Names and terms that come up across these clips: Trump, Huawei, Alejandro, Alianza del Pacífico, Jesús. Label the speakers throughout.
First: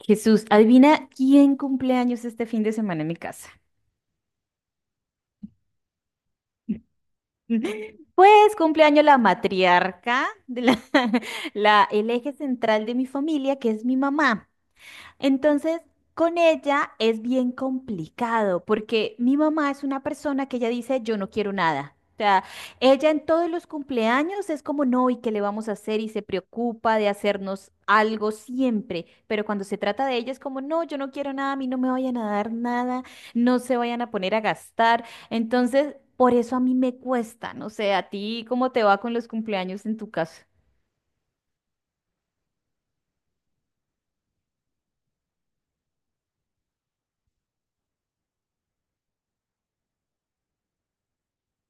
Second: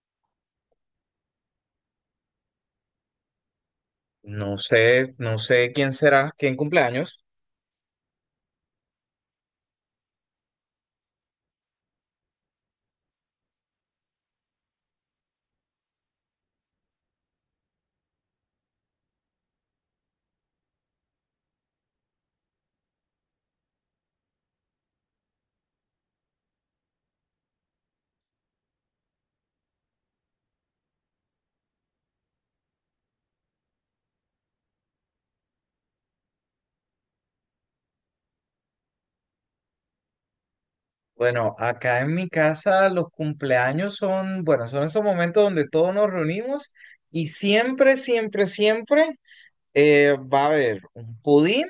Speaker 1: Jesús, adivina quién cumple años este fin de semana en mi casa.
Speaker 2: No sé quién será, quién cumpleaños.
Speaker 1: Pues cumpleaños la matriarca, el eje central de mi familia, que es mi mamá. Entonces, con ella es bien complicado porque mi mamá es una persona que ella dice, yo no quiero nada. O sea, ella en todos los cumpleaños es como, no, ¿y qué le vamos a hacer? Y se preocupa de hacernos algo siempre. Pero cuando se trata de ella es como, no, yo no quiero nada, a mí no me vayan a dar nada, no se vayan a poner a gastar. Entonces, por eso a mí me cuesta. No sé, ¿a ti cómo te va con los cumpleaños en tu caso?
Speaker 2: Bueno, acá en mi casa los cumpleaños son, bueno, son esos momentos donde todos nos reunimos y siempre, siempre, siempre va a haber un pudín.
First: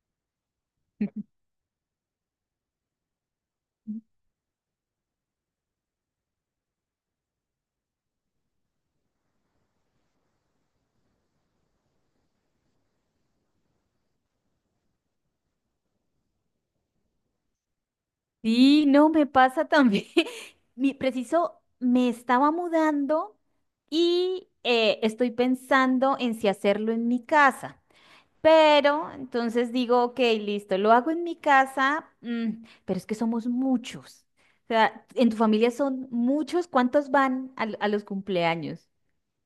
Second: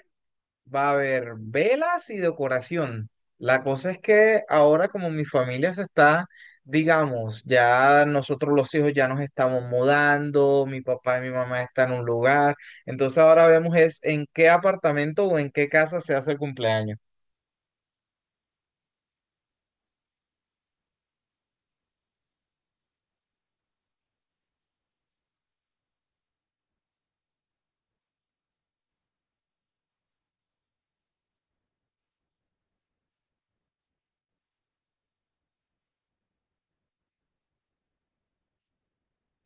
Speaker 2: Va a haber velas y decoración. La cosa es que ahora como mi familia se está, digamos, ya nosotros los hijos ya nos estamos mudando, mi papá y mi mamá están en un lugar, entonces ahora vemos es en qué apartamento o en qué casa se hace el cumpleaños.
Speaker 1: Sí, no, me pasa también. Mi preciso, me estaba mudando y estoy pensando en si hacerlo en mi casa. Pero entonces digo, ok, listo, lo hago en mi casa, mm, pero es que somos muchos. O sea, en tu familia son muchos, ¿cuántos van a los cumpleaños?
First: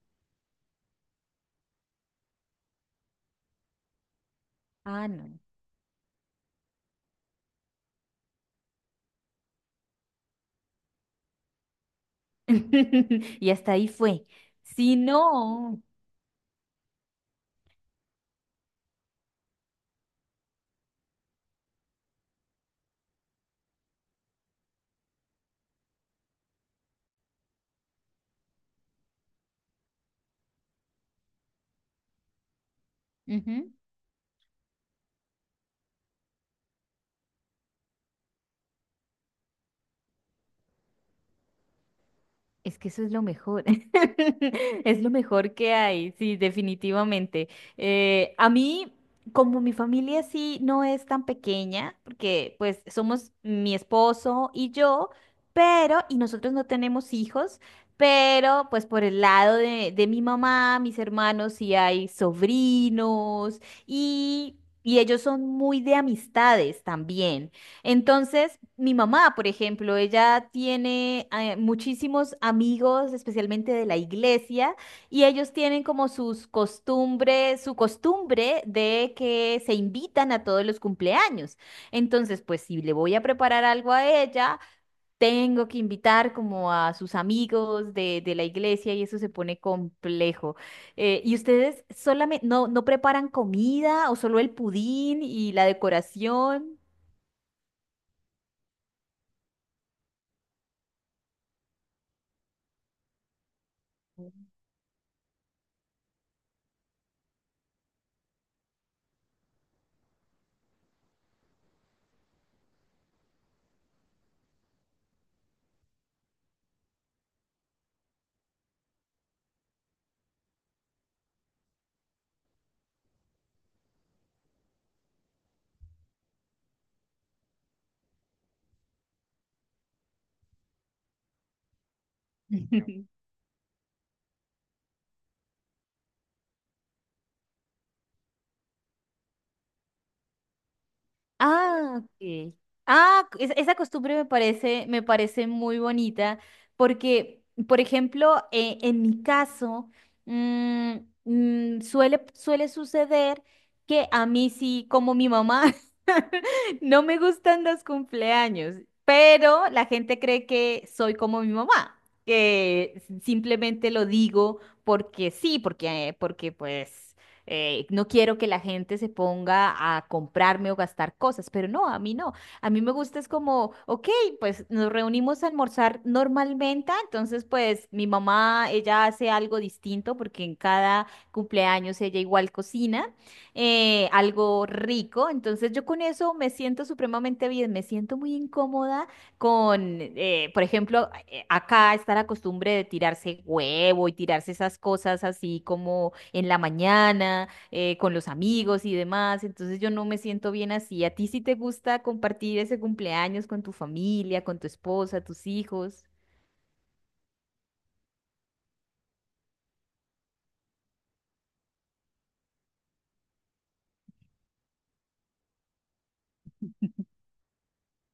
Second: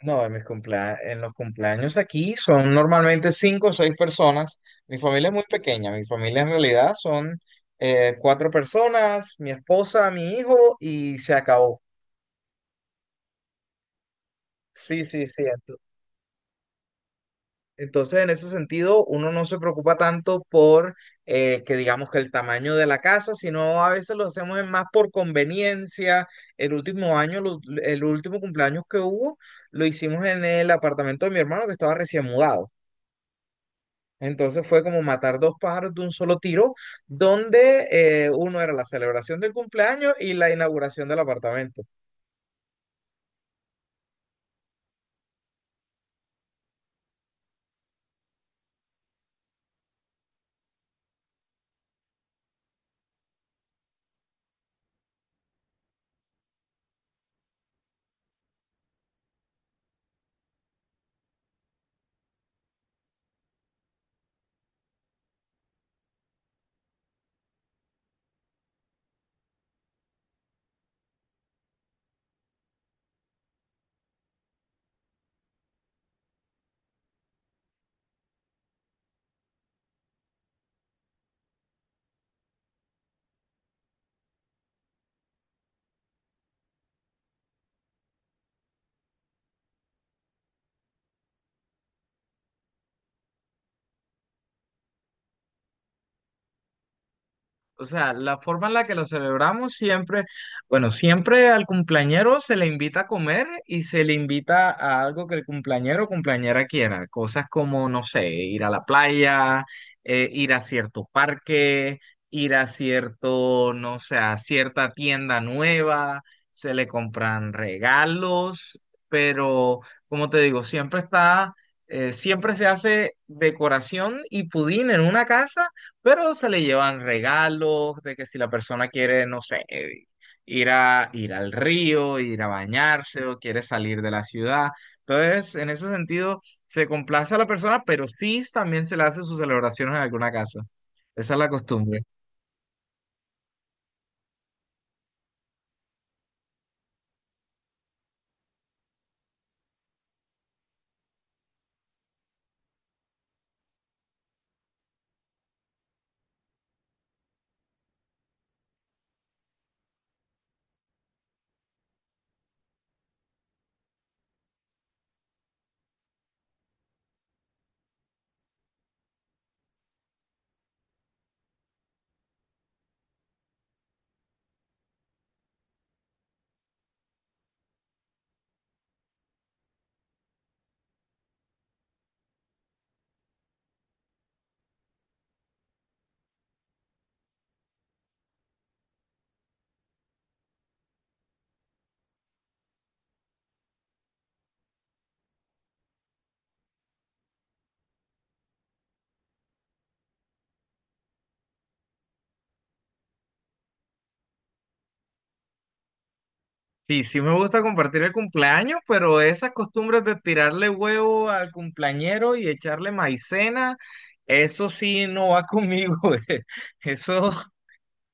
Speaker 2: No, en en los cumpleaños aquí son normalmente cinco o seis personas. Mi
Speaker 1: Ah,
Speaker 2: familia es
Speaker 1: no.
Speaker 2: muy pequeña, mi familia en realidad son cuatro personas, mi esposa, mi hijo y se acabó.
Speaker 1: Y hasta ahí fue. Si
Speaker 2: Sí, sí, sí.
Speaker 1: no.
Speaker 2: Entonces, en ese sentido, uno no se preocupa tanto por que digamos que el tamaño de la casa, sino a veces lo hacemos es más por conveniencia. El último año, el último cumpleaños que hubo, lo hicimos en el apartamento de mi hermano que estaba recién mudado.
Speaker 1: Ujú.
Speaker 2: Entonces fue como matar dos pájaros de un solo tiro, donde uno era la celebración del cumpleaños y la inauguración del apartamento.
Speaker 1: Es que eso es lo mejor, es lo mejor que hay, sí, definitivamente. A mí, como mi familia sí no es tan pequeña, porque pues somos mi esposo y yo, pero, y nosotros no tenemos hijos, pero pues por el lado de mi mamá, mis hermanos sí hay sobrinos y, y ellos son muy de amistades también. Entonces, mi mamá, por ejemplo, ella tiene muchísimos amigos, especialmente de la iglesia, y ellos tienen como sus costumbres, su costumbre de que se invitan a todos los cumpleaños. Entonces, pues si le voy a preparar algo a ella, tengo que invitar como a sus amigos de la iglesia y eso se pone complejo. ¿Y ustedes solamente no, no preparan comida o solo el pudín y la decoración?
Speaker 2: O sea, la forma en la que lo celebramos siempre, bueno, siempre al cumpleañero se le invita a comer y se le invita a algo que el cumpleañero o cumpleañera quiera. Cosas como, no sé, ir a la playa, ir a cierto parque, ir a cierto, no sé, a cierta tienda nueva, se le compran regalos, pero como te digo, siempre está, siempre se hace decoración y pudín en una casa, pero se le llevan regalos de que si la persona quiere, no sé, ir al río, ir a bañarse o quiere salir de la ciudad. Entonces, en ese sentido, se complace a la persona, pero sí también se le hace sus celebraciones en alguna casa. Esa es la
Speaker 1: Ah,
Speaker 2: costumbre.
Speaker 1: ok. Ah, esa costumbre me parece muy bonita porque, por ejemplo, en mi caso, mm, suele suceder que a mí sí, como mi mamá, no me gustan los cumpleaños, pero la gente cree que soy como mi mamá, que simplemente lo digo porque sí, porque pues no quiero que la gente se ponga a comprarme o gastar cosas, pero no, a mí no. A mí me gusta es como, ok, pues nos reunimos a almorzar normalmente, entonces pues mi mamá, ella hace algo distinto porque en cada cumpleaños ella igual cocina algo rico, entonces yo con eso me siento supremamente bien, me siento muy incómoda por ejemplo, acá está la costumbre de tirarse huevo y tirarse esas cosas así como en la mañana, con los amigos y demás. Entonces yo no me siento bien así. ¿A ti sí te gusta compartir ese cumpleaños con tu familia, con tu esposa, tus hijos?
Speaker 2: Sí, sí me gusta compartir el cumpleaños, pero esas costumbres de tirarle huevo al cumpleañero y echarle maicena, eso sí no va conmigo. eh. Eso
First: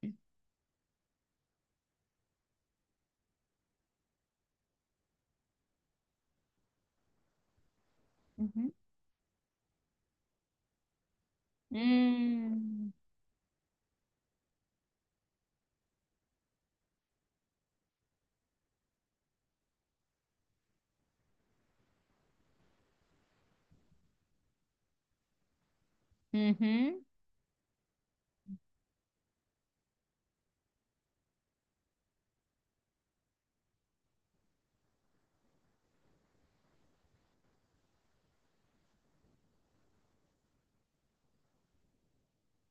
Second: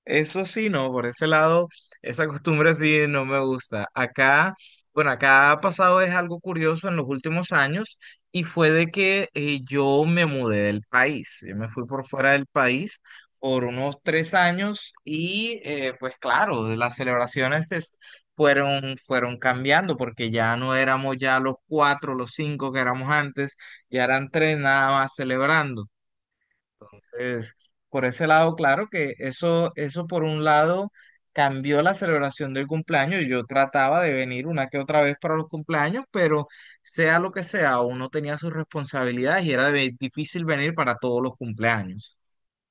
Speaker 2: Eso sí, no, por ese lado, esa costumbre sí no me gusta. Acá, bueno, acá ha pasado es algo curioso en los últimos años, y fue
Speaker 1: Ujú.
Speaker 2: de que yo me mudé del país. Yo me fui por fuera del
Speaker 1: Mm,
Speaker 2: país por unos 3 años, y pues claro, las celebraciones pues, fueron cambiando porque ya no éramos ya los cuatro, los cinco que éramos antes, ya eran tres nada más celebrando.
Speaker 1: ujú,
Speaker 2: Entonces, por ese lado, claro que eso, por un lado cambió la celebración del cumpleaños. Yo trataba de venir una que otra vez para los cumpleaños, pero sea lo que sea, uno tenía sus responsabilidades y era difícil venir para todos los cumpleaños.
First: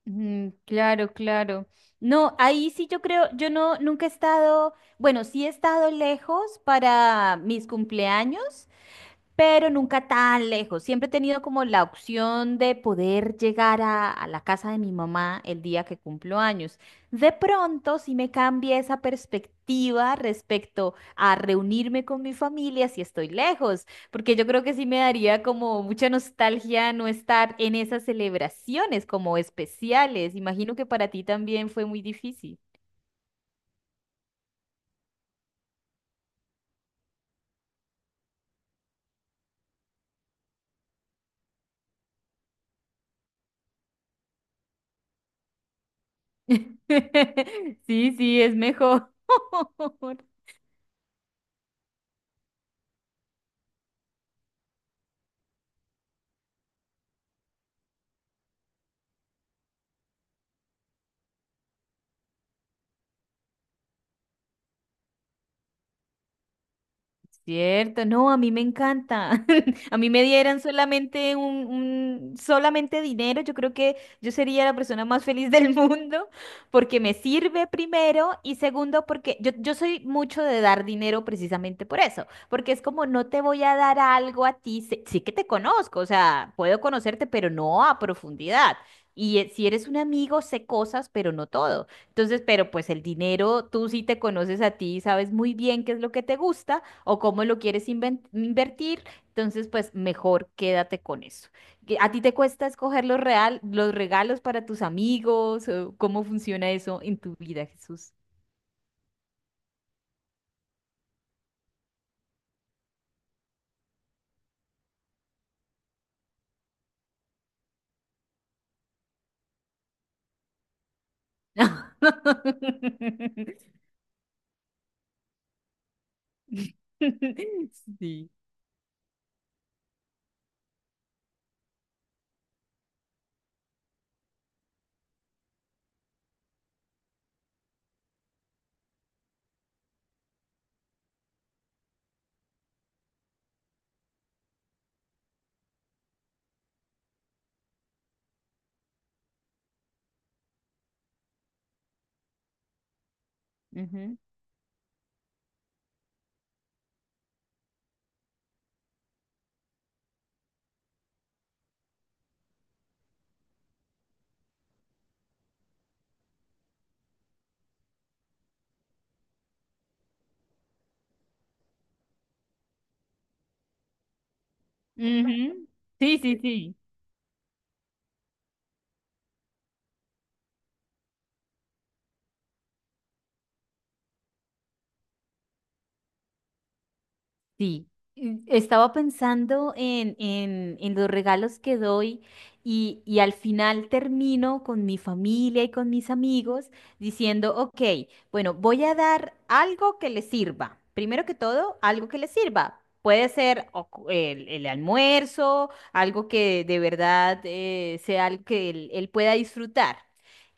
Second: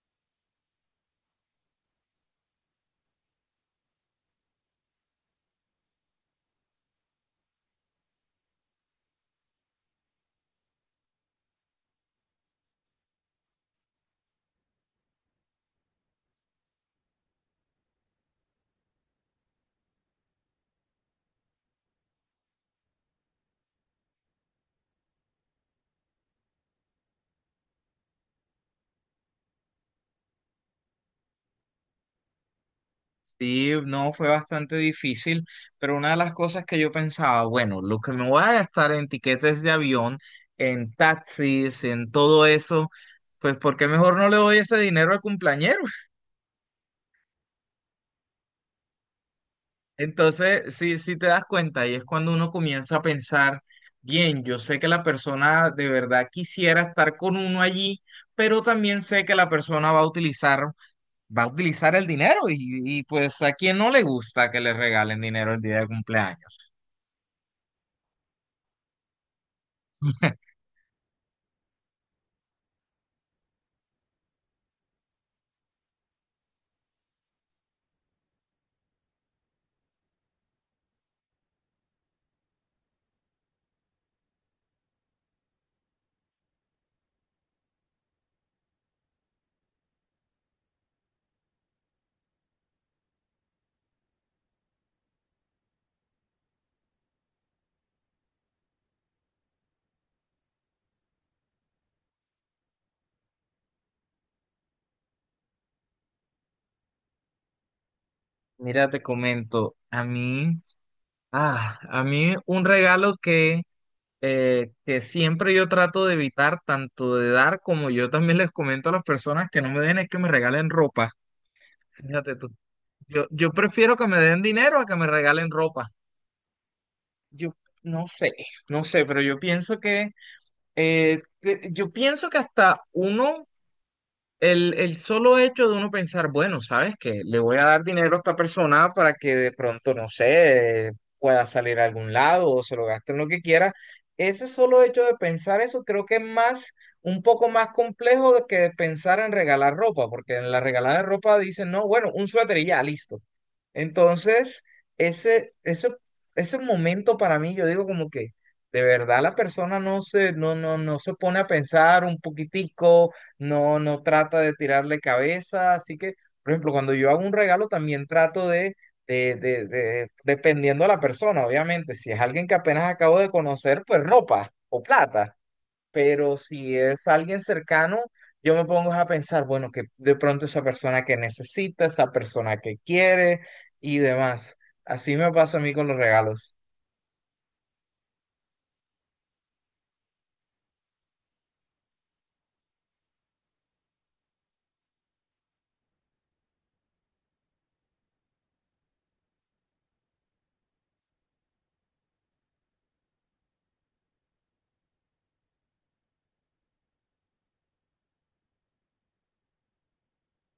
Speaker 1: mm, claro, claro. No, ahí sí yo creo, yo no, nunca he estado, bueno, sí he estado lejos para mis cumpleaños, pero nunca tan lejos. Siempre he tenido como la opción de poder llegar a la casa de mi mamá el día que cumplo años. De pronto, si me cambia esa perspectiva respecto a reunirme con mi familia si estoy lejos, porque yo creo que sí me daría como mucha nostalgia no estar en esas celebraciones como especiales. Imagino que para ti también fue muy difícil.
Speaker 2: Sí, no, fue bastante difícil, pero una de las cosas que yo pensaba, bueno, lo que me voy a gastar en tiquetes de avión, en taxis, en todo eso, pues ¿por qué mejor no le doy ese dinero al cumpleañero?
Speaker 1: Sí, sí, es mejor.
Speaker 2: Entonces, sí sí te das cuenta, y es cuando uno comienza a pensar, bien, yo sé que la persona de verdad quisiera estar con uno allí, pero también sé que la persona va a utilizar el dinero, y pues a quien no le gusta que le regalen dinero el día de cumpleaños.
Speaker 1: Cierto, no, a mí me encanta. A mí me dieran solamente solamente dinero, yo creo que yo sería la persona más feliz del mundo porque me sirve primero y segundo porque yo soy mucho de dar dinero precisamente por eso, porque es como no te voy a dar algo a ti, sí, que te conozco, o sea, puedo conocerte, pero no a profundidad. Y si eres un amigo, sé cosas, pero no todo. Entonces, pero pues el dinero, tú sí te conoces a ti, sabes muy bien qué es lo que te gusta o cómo lo quieres invertir, entonces pues mejor quédate con eso. ¿A ti te cuesta escoger los regalos para tus amigos? ¿O cómo funciona eso en tu vida, Jesús?
Speaker 2: Mira, te comento, a mí un regalo que siempre yo trato de evitar, tanto de dar como yo también les comento a las personas que no me den, es que me regalen ropa. Fíjate tú. Yo prefiero que me den dinero a que me regalen ropa. Yo no
Speaker 1: Sí.
Speaker 2: sé, no sé, pero yo pienso que hasta uno el solo hecho de uno pensar, bueno, ¿sabes qué? Le voy a dar dinero a esta persona para que de pronto, no sé, pueda salir a algún lado o se lo gaste en lo que quiera. Ese solo hecho de pensar eso creo que es más, un poco más complejo de que de pensar en regalar ropa, porque en la regalada de ropa dicen, no, bueno, un suéter y ya, listo.
Speaker 1: Ujú.
Speaker 2: Entonces, ese, ese, ese momento para mí, yo digo como que de verdad la persona no se pone a pensar un poquitico, no trata de tirarle cabeza, así que, por ejemplo, cuando yo hago un regalo también trato de dependiendo de la persona, obviamente, si es alguien que apenas acabo de conocer, pues ropa o plata,
Speaker 1: Ujú. Sí,
Speaker 2: pero
Speaker 1: sí, sí.
Speaker 2: si es alguien cercano, yo me pongo a pensar, bueno, que de pronto esa persona que necesita, esa persona que quiere y demás. Así me pasa a mí con los regalos.
Speaker 1: Sí, y estaba pensando en los regalos que doy y al final termino con mi familia y con mis amigos diciendo, ok, bueno, voy a dar algo que les sirva. Primero que todo, algo que les sirva. Puede ser o el almuerzo, algo que de verdad sea algo que él pueda disfrutar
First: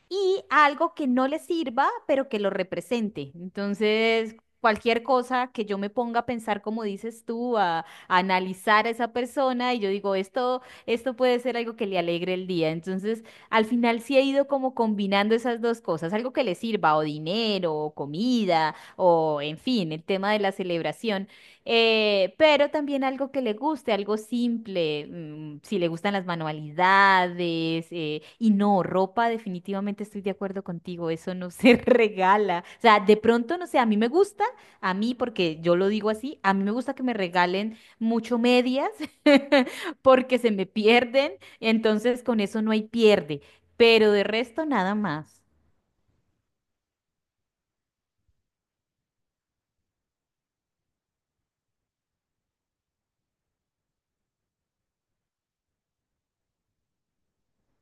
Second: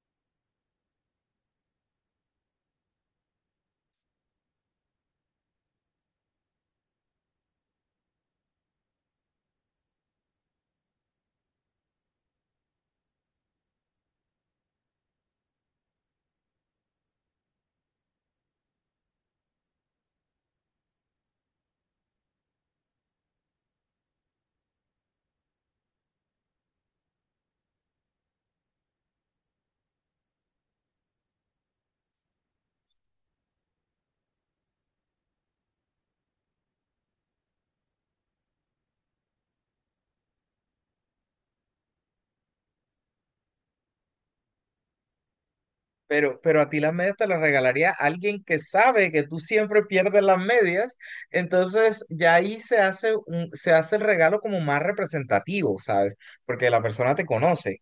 Speaker 1: y algo que no le sirva, pero que lo represente. Entonces, cualquier cosa que yo me ponga a pensar, como dices tú, a analizar a esa persona y yo digo, esto puede ser algo que le alegre el día. Entonces, al final sí he ido como combinando esas dos cosas, algo que le sirva, o dinero, o comida, o en fin, el tema de la celebración pero también algo que le guste, algo simple, mm, si le gustan las manualidades, y no, ropa, definitivamente estoy de acuerdo contigo, eso no se regala. O sea, de pronto, no sé, a mí me gusta, a mí, porque yo lo digo así, a mí me gusta que me regalen mucho medias, porque se me pierden, entonces con eso no hay pierde, pero de resto nada más.
Speaker 2: Pero a ti las medias te las regalaría alguien que sabe que tú siempre pierdes las medias, entonces ya ahí se hace un, se hace el regalo como más representativo, ¿sabes? Porque la persona te conoce.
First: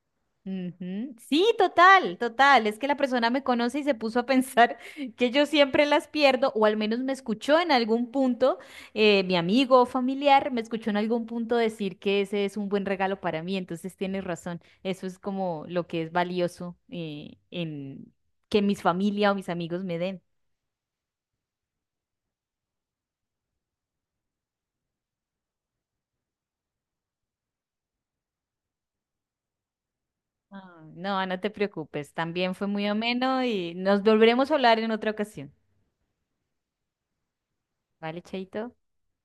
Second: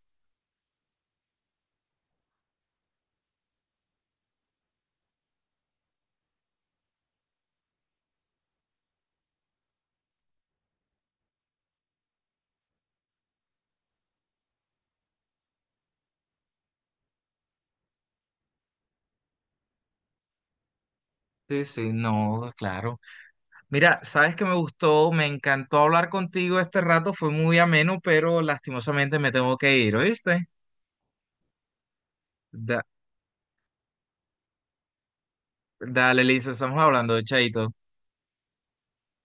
Speaker 1: Ujú. Sí, total, total. Es que la persona me conoce y se puso a pensar que yo siempre las pierdo, o al menos me escuchó en algún punto, mi amigo o familiar me escuchó en algún punto decir que ese es un buen regalo para mí. Entonces tienes razón. Eso es como lo que es valioso en que mis familia o mis amigos me den.
Speaker 2: Sí, sí, no, claro. Mira, sabes que me gustó, me encantó hablar contigo este rato, fue muy ameno, pero lastimosamente me tengo que ir, ¿oíste?
Speaker 1: Ah, no, no te preocupes. También fue
Speaker 2: Da-
Speaker 1: muy ameno y nos volveremos a hablar en otra ocasión.
Speaker 2: dale, Lisa, estamos hablando, chaito.
Speaker 1: ¿Vale, Chaito?